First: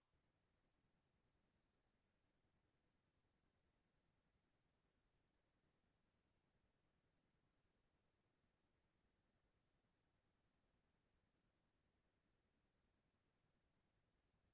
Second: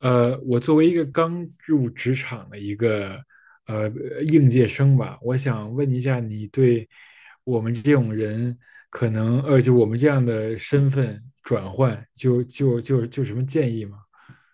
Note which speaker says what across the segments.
Speaker 1: 我作为一个刚入职场的一个呃应届生吧，我想问一下，你对我们这种人，可能,就我们这样的身份转换，就有什么建议吗？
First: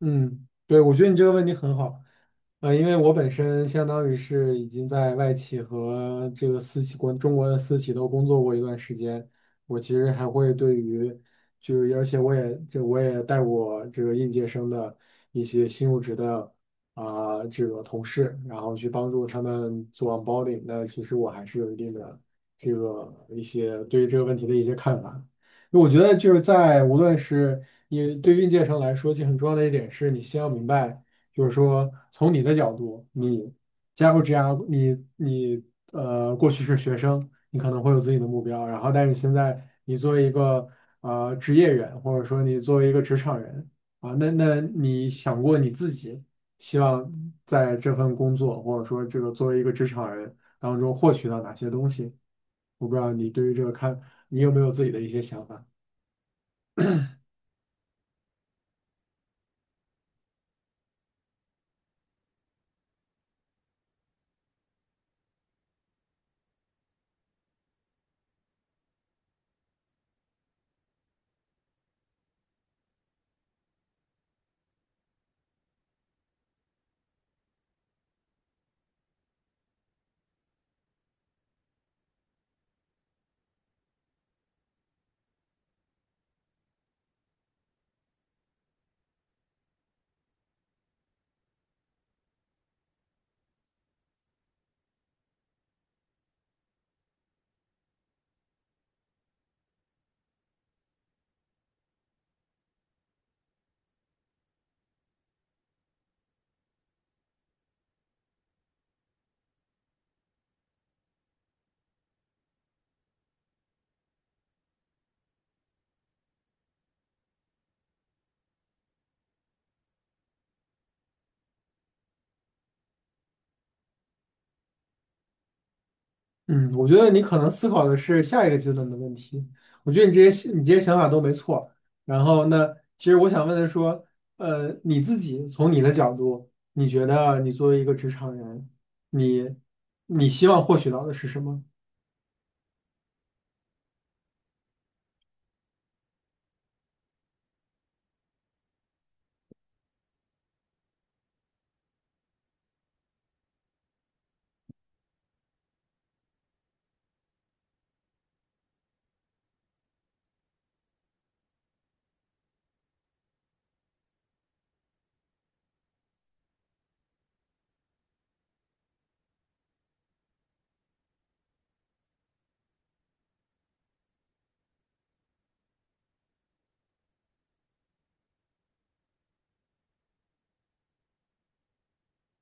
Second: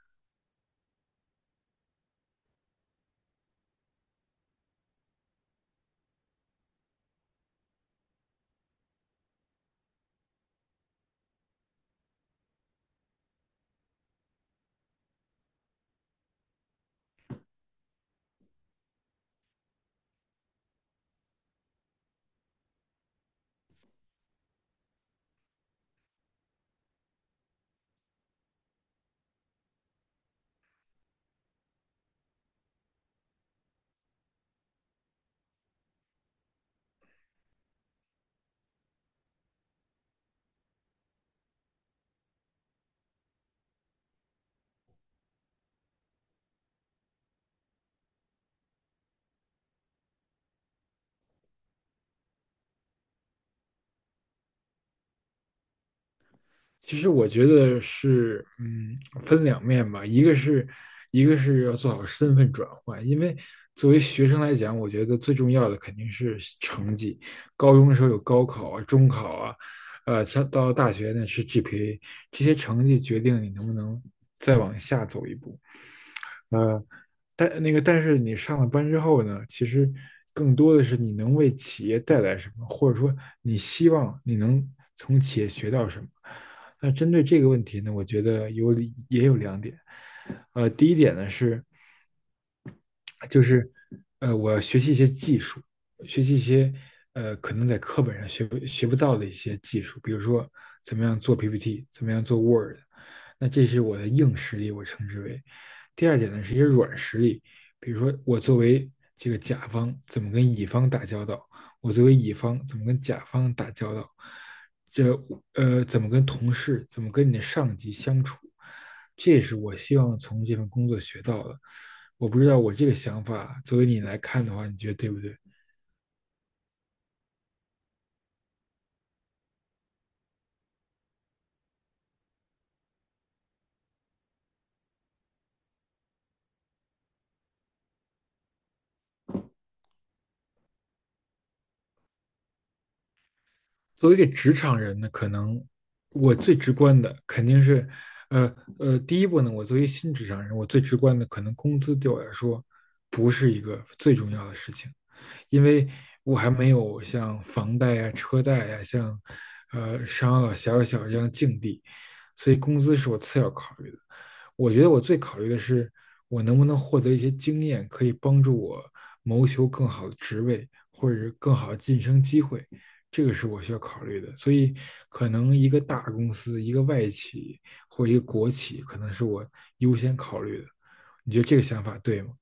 Speaker 2: 嗯，对，我觉得你这个问题很好。因为我本身相当于是已经在外企和这个私企国中国的私企都工作过一段时间。我其实还会对于就是而且我也带过这个应届生的一些新入职的啊、这个同事，然后去帮助他们做 onboarding。那其实我还是有一定的这个一些对于这个问题的一些看法。我觉得就是无论是对运界生来说，其实很重要的一点是你先要明白。就是说从你的角度，你加入 GR，你过去是学生，你可能会有自己的目标。但是现在你作为一个职业人，或者说你作为一个职场人。啊，那你想过你自己希望在这份工作，或者说这个作为一个职场人当中获取到哪些东西？我不知道你对于这个看，你有没有自己的一些想法？
Speaker 1: 其实我觉得是，嗯，分两面吧，一个是要做好身份转换，因为作为学生来讲，我觉得最重要的肯定是成绩。高中的时候有高考啊、中考啊，上到大学呢是 GPA，这些成绩决定你能不能再往下走一步。但那个，但是你上了班之后呢，其实更多的是你能为企业带来什么，或者说你希望你能从企业学到什么。那针对这个问题呢，我觉得有两点。第一点呢是，就是我要学习一些技术，学习一些可能在课本上学不到的一些技术，比如说怎么样做 PPT，怎么样做 Word，那这是我的硬实力，我称之为。第二点呢，是一些软实力，比如说我作为这个甲方怎么跟乙方打交道，我作为乙方怎么跟甲方打交道，这怎么跟同事，怎么跟你的上级相处，这也是我希望从这份工作学到的。我不知道我这个想法，作为你来看的话，你觉得对不对？
Speaker 2: 嗯，我觉得你可能思考的是下一个阶段的问题。我觉得你这些想法都没错。然后呢，其实我想问的说，你自己从你的角度，你觉得你作为一个职场人，你你希望获取到的是什么？
Speaker 1: 作为一个职场人呢，可能我最直观的肯定是，呃第一步呢，我作为新职场人，我最直观的可能工资对我来说不是一个最重要的事情，因为我还没有像房贷呀、车贷呀、像商啊、小小小这样的境地，所以工资是我次要考虑的。我觉得我最考虑的是我能不能获得一些经验，可以帮助我谋求更好的职位或者是更好的晋升机会，这个是我需要考虑的。所以，可能一个大公司、一个外企或一个国企，可能是我优先考虑的。你觉得这个想法对吗？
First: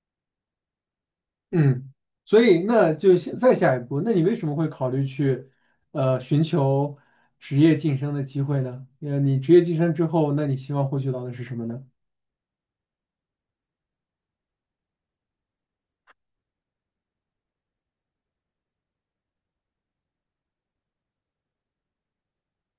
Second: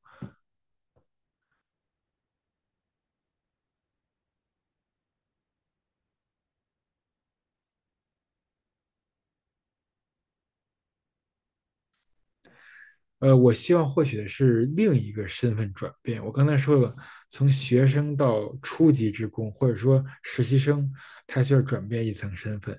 Speaker 2: 嗯，所以那就再下一步，那你为什么会考虑去寻求职业晋升的机会呢？你职业晋升之后，那你希望获取到的是什么呢？
Speaker 1: 呃，我希望获取的是另一个身份转变。我刚才说了，从学生到初级职工，或者说实习生，他需要转变一层身份。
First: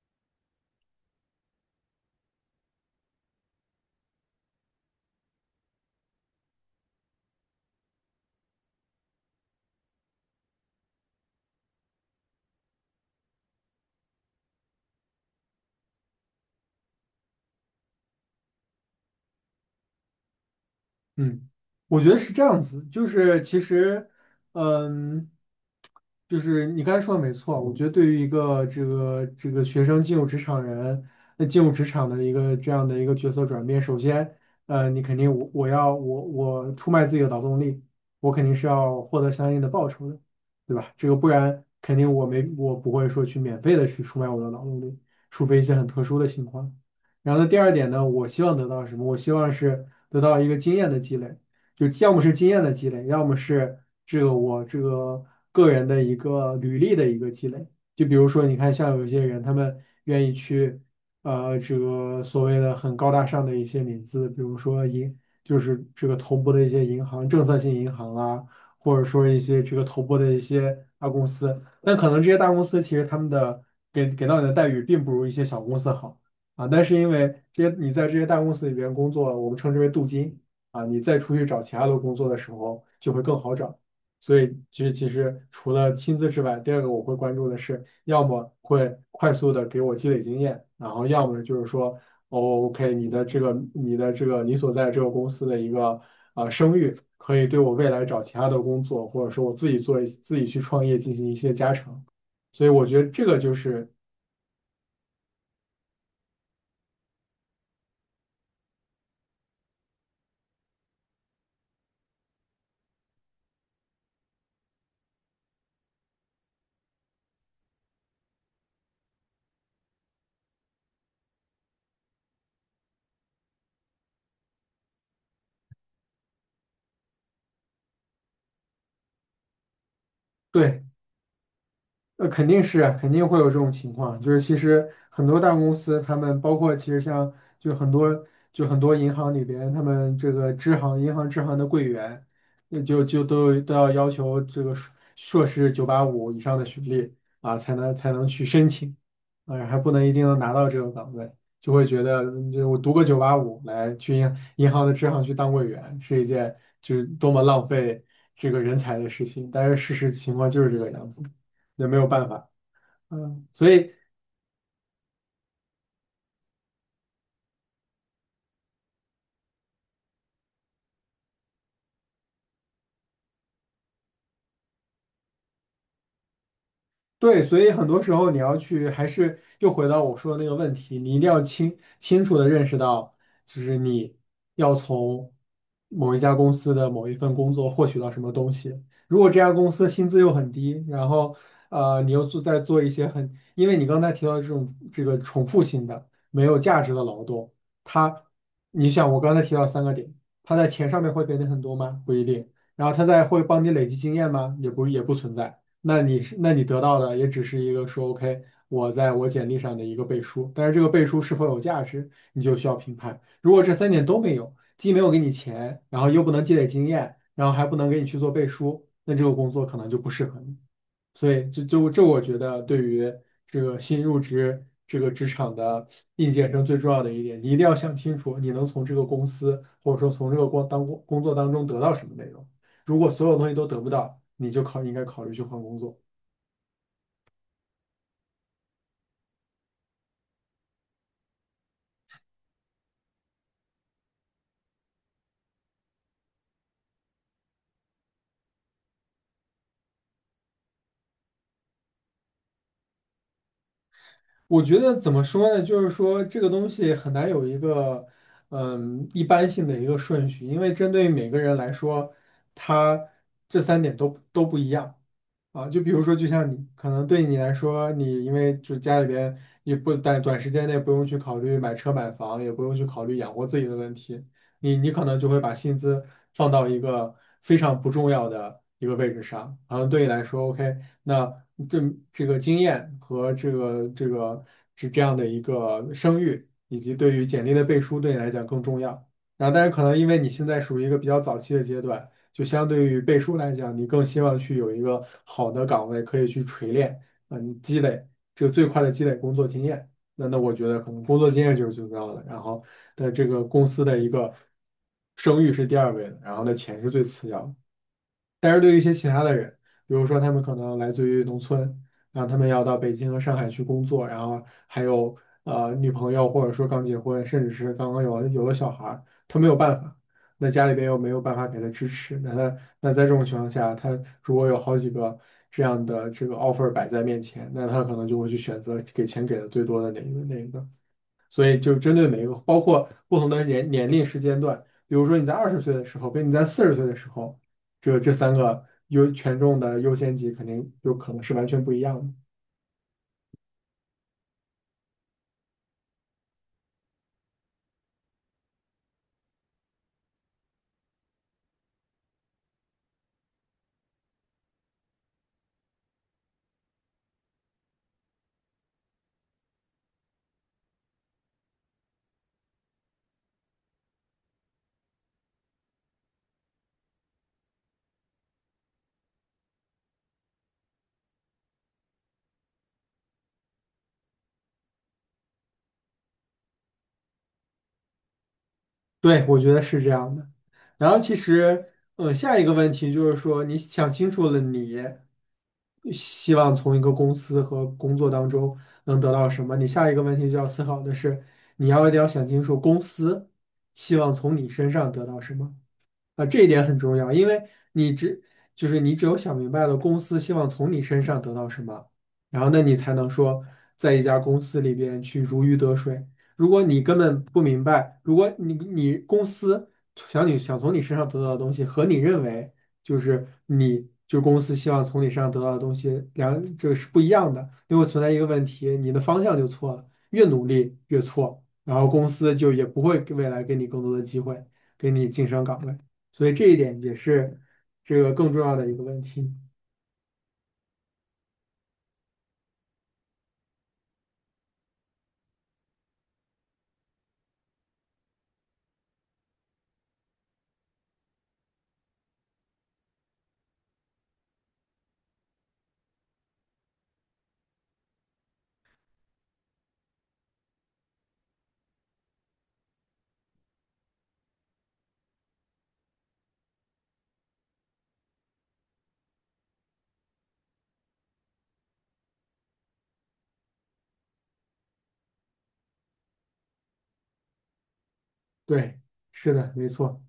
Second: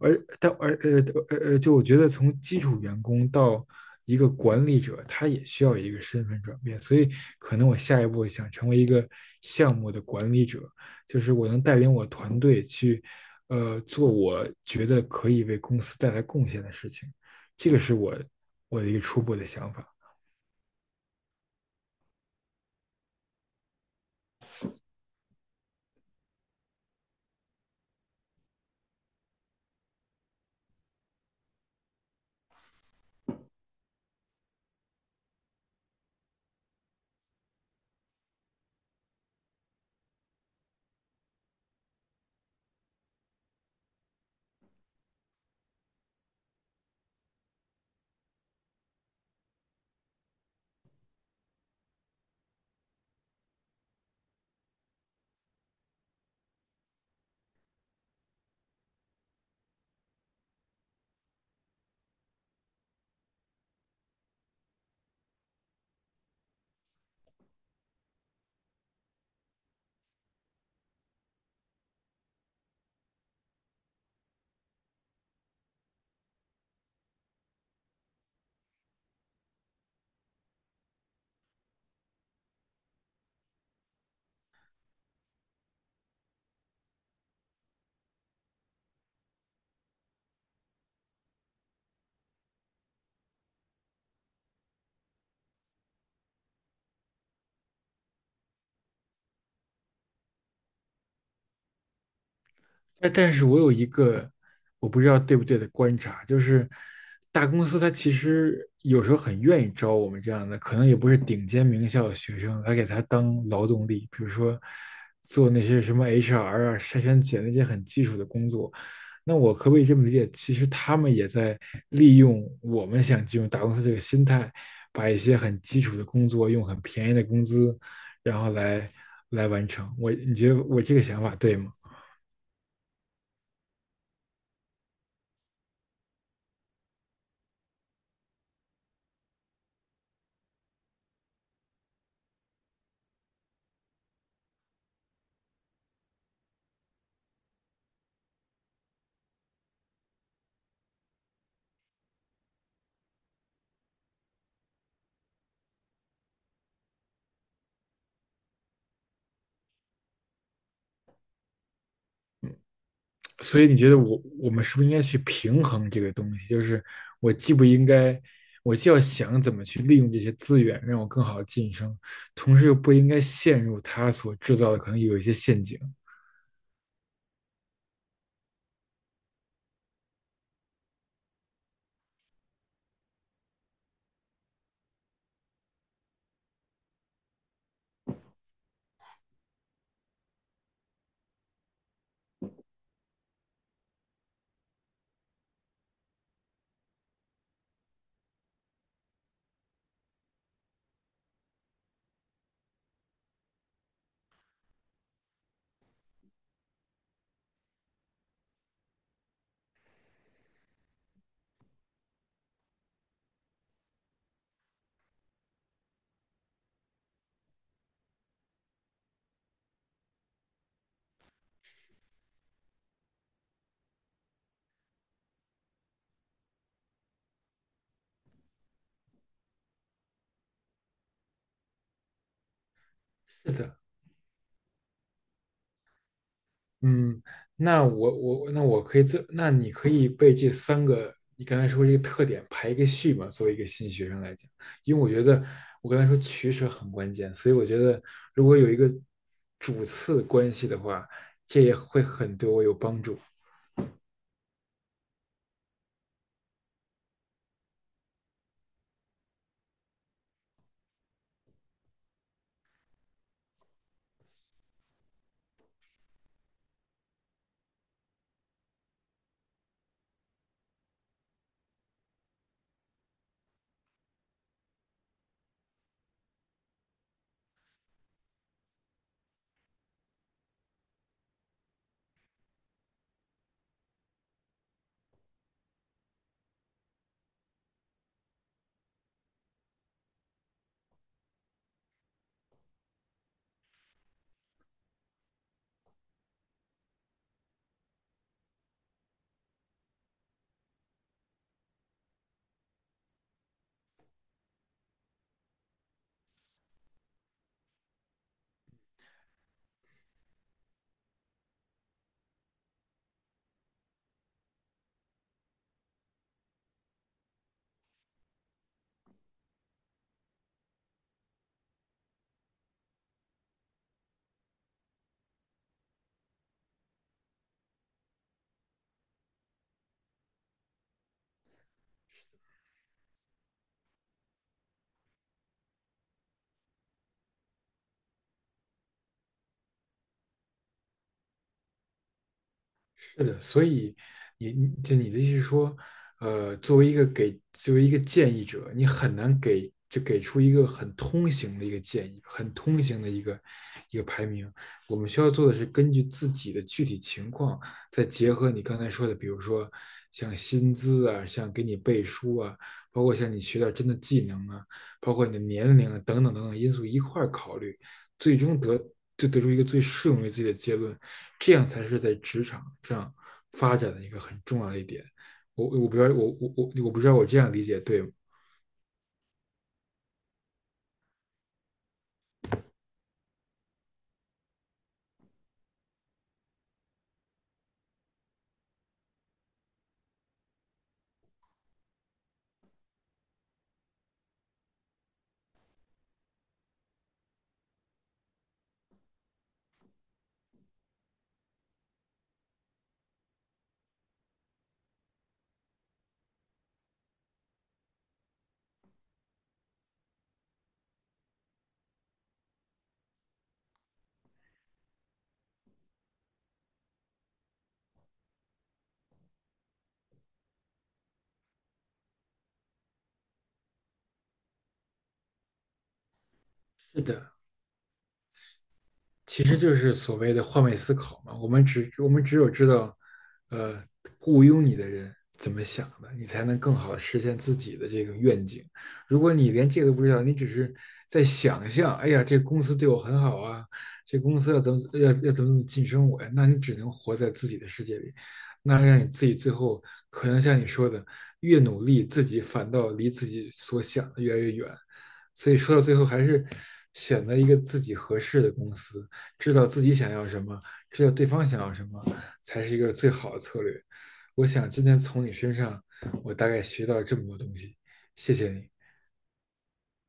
Speaker 1: 而但而呃呃呃，就我觉得从基础员工到一个管理者，他也需要一个身份转变。所以，可能我下一步想成为一个项目的管理者，就是我能带领我团队去，做我觉得可以为公司带来贡献的事情。这个是我的一个初步的想法。
Speaker 2: 嗯，我觉得是这样子。就是其实，嗯，就是你刚才说的没错。我觉得对于一个这个学生进入职场人，那进入职场的一个这样的一个角色转变。首先，你肯定我我要我我出卖自己的劳动力，我肯定是要获得相应的报酬的，对吧？这个不然肯定我不会说去免费的去出卖我的劳动力，除非一些很特殊的情况。然后呢，第二点呢，我希望得到什么？我希望是得到一个经验的积累，就要么是经验的积累，要么是我这个个人的一个履历的一个积累。就比如说，你看，像有一些人，他们愿意去，这个所谓的很高大上的一些名字，比如说就是这个投播的一些银行、政策性银行啊，或者说一些这个投播的一些大公司。但可能这些大公司其实他们的给到你的待遇并不如一些小公司好。啊，但是因为这些你在这些大公司里边工作，我们称之为镀金，啊，你再出去找其他的工作的时候就会更好找。所以其实除了薪资之外，第二个我会关注的是，要么会快速的给我积累经验，然后要么就是说，哦，OK，你的这个你所在这个公司的一个声誉，可以对我未来找其他的工作，或者说我自己去创业进行一些加成。所以我觉得
Speaker 1: 但
Speaker 2: 这
Speaker 1: 但
Speaker 2: 个
Speaker 1: 是
Speaker 2: 就
Speaker 1: 我有一
Speaker 2: 是。
Speaker 1: 个我不知道对不对的观察，就是大公司它其实有时候很愿意招我们这样的，可能也不是顶尖名校的学生，来给他当劳动力，比如说做那些什么 HR 啊、筛选简历那些很基础的工作。那我可不可以这么理解？其实他们也在利用我们想进入大公司这个心态，把一些很基础的工作用很便宜的工资，然后来完成。我，你觉得我
Speaker 2: 对。
Speaker 1: 这个想法对吗？
Speaker 2: 肯定会有这种情况，就是其实很多大公司，他们包括其实像就很多就很多银行里边，他们这个银行支行的柜员，那就都要要求这个硕士九八五以上的学历，啊，才能去申请。啊，还不能一定能拿到这个岗位。就会觉得就我读个九八五来去银行的支行去当柜员是一件就是多么浪费这个人才的事情，但是事实情况就是这个样子。那没有办法。
Speaker 1: 所以
Speaker 2: 所
Speaker 1: 你觉
Speaker 2: 以
Speaker 1: 得我们是不是应该去平衡这个东西？就是我既不应该，我既要想怎么去利用这些资源，让我更好的晋升，同时又不应该陷入他所制造的可能有一些陷阱。
Speaker 2: 对。所以很多时候你要去，还是又回到我说的那个问题，你一定要清楚的认识到，就是你要从某一家公司的某一份工作获取到什么东西。如果这家公司薪资又很低，然后你在做一些很，因为你刚才提到这种这个重复性的、没有价值的劳动。它，你想我刚才提到三个点，它在钱上面会给你很多吗？不一定。然后它在会帮你累积经验吗？也不存在。那你得到的也只是一个说 OK，我在我简历上的一个背书，但是这个背书是否有价值，你就需要评判。如果这三点都没有，既没有给你钱，然后又不能积累经验，然后还不能给你去做背书，那这个工作可能就不适合你。所以这就这，我觉得对于这个新入职这个职场的应届生最重要的一点，你一定要想清楚，你能从这个公司或者说从这个工作当中得到什么内容。如果所有东
Speaker 1: 是
Speaker 2: 西都
Speaker 1: 的，
Speaker 2: 得不到，你就应该考虑去换工作。
Speaker 1: 嗯，那你可以被这三个你刚才说这个特点排一个序嘛？作为一个新学生来讲，因为我觉得我刚才说取舍很关键，所以我觉得如果有一个主次关系的话，这也会很对我有帮助。
Speaker 2: 我觉得怎么说呢？就是说这个东西很难有一个一般性的一个顺序，因为针对每个人来说，他这三点都不一样。啊，就比如说，就像你可能对你来说，你因为就家里边也不短短时间内不用去考虑买车买房，也不用去考虑养活自己的问题，你可能就会把薪资放到一个非常不重要的一个位置上。然后对你来说，OK，那这这个经验和这个是这样的一个声誉，以及对于简历的背书，对你来讲更重要。然后，但是可能因为你现在属于一个比较早期的阶段。就相对于背书来讲，你更希望去有一个好的岗位可以去锤炼。你这个最快的积累工作经验。那我觉得可能工作经验就是最重要的，然后的这个公司的一个声誉是第二位的，然后呢钱是最次要的。但是对于一些其他的人，比如说他们可能来自于农村，然后他们要到北京和上海去工作，然后还有女朋友，或者说刚结婚，甚至是刚刚有了小孩儿，他没有办法。那家里边又没有办法给他支持，那在这种情况下，他如果有好几个这样的这个 offer 摆在面前，那他可能就会去选择给钱给的最多的那一个那一个。所以就针对每一个，包括不同的年龄时间段，比如说你在20岁的时候，跟你在40岁的时候，这三个权重的优先级肯定就可能是完全不一样的。
Speaker 1: 是的，所以你的意思是说，呃，作为一个建议者，你很难给出一个很通行的一个建议，很通行的一个排名。我们需要做的是根据自己的具体情况，再结合你刚才说的，比如说像薪资啊，像给你背书啊，包括像你学到真的技能啊，包括你的年龄啊等等等等因素一块儿考虑。最终得出一个最适用于自己的结论，这样才是在职场上发展的一个很重要的一点。我不知道我这样理解对吗？
Speaker 2: 对，我觉得是这样的。然后其实，下一个问题就是说，你想清楚了你希望从一个公司和工作当中能得到什么，你下一个问题就要思考的是，一定要想清楚公司希望从你身上得到什么。啊，这一点很重要，因为你只就是你只有想明白了公司希望从你身上得到什么，然后那你才能说在一家公司里边去如鱼得水。如果你根本不明白，如果你公司想你想从你身上得到的东西和你认为就是公司希望从你身上得到的东西这个是不一样的，就会存在一个问题，你的方向就错了，越努力越错，然后公司就也不会给未来给你更多的机会，给你晋升岗位。所以这一点也
Speaker 1: 是的，
Speaker 2: 是这个更重要的一个问题。
Speaker 1: 其实就是所谓的换位思考嘛。我们只有知道，呃，雇佣你的人怎么想的，你才能更好的实现自己的这个愿景。如果你连这个都不知道，你只是在想象，哎呀，这公司对我很好啊，这公司要怎么晋升我呀？那你只能活在自己的世界里，那让你自己最后可能像你说的，越努力，自己反倒离自己所想的越来越远。所以说到最后还是选择一个自己合适的公司，知道自己想要什么，知道对方想要什么，才是一个最好的策略。我想今天从你身上，我大概学到这么多东西，谢谢你。
Speaker 2: 对，是的，没错。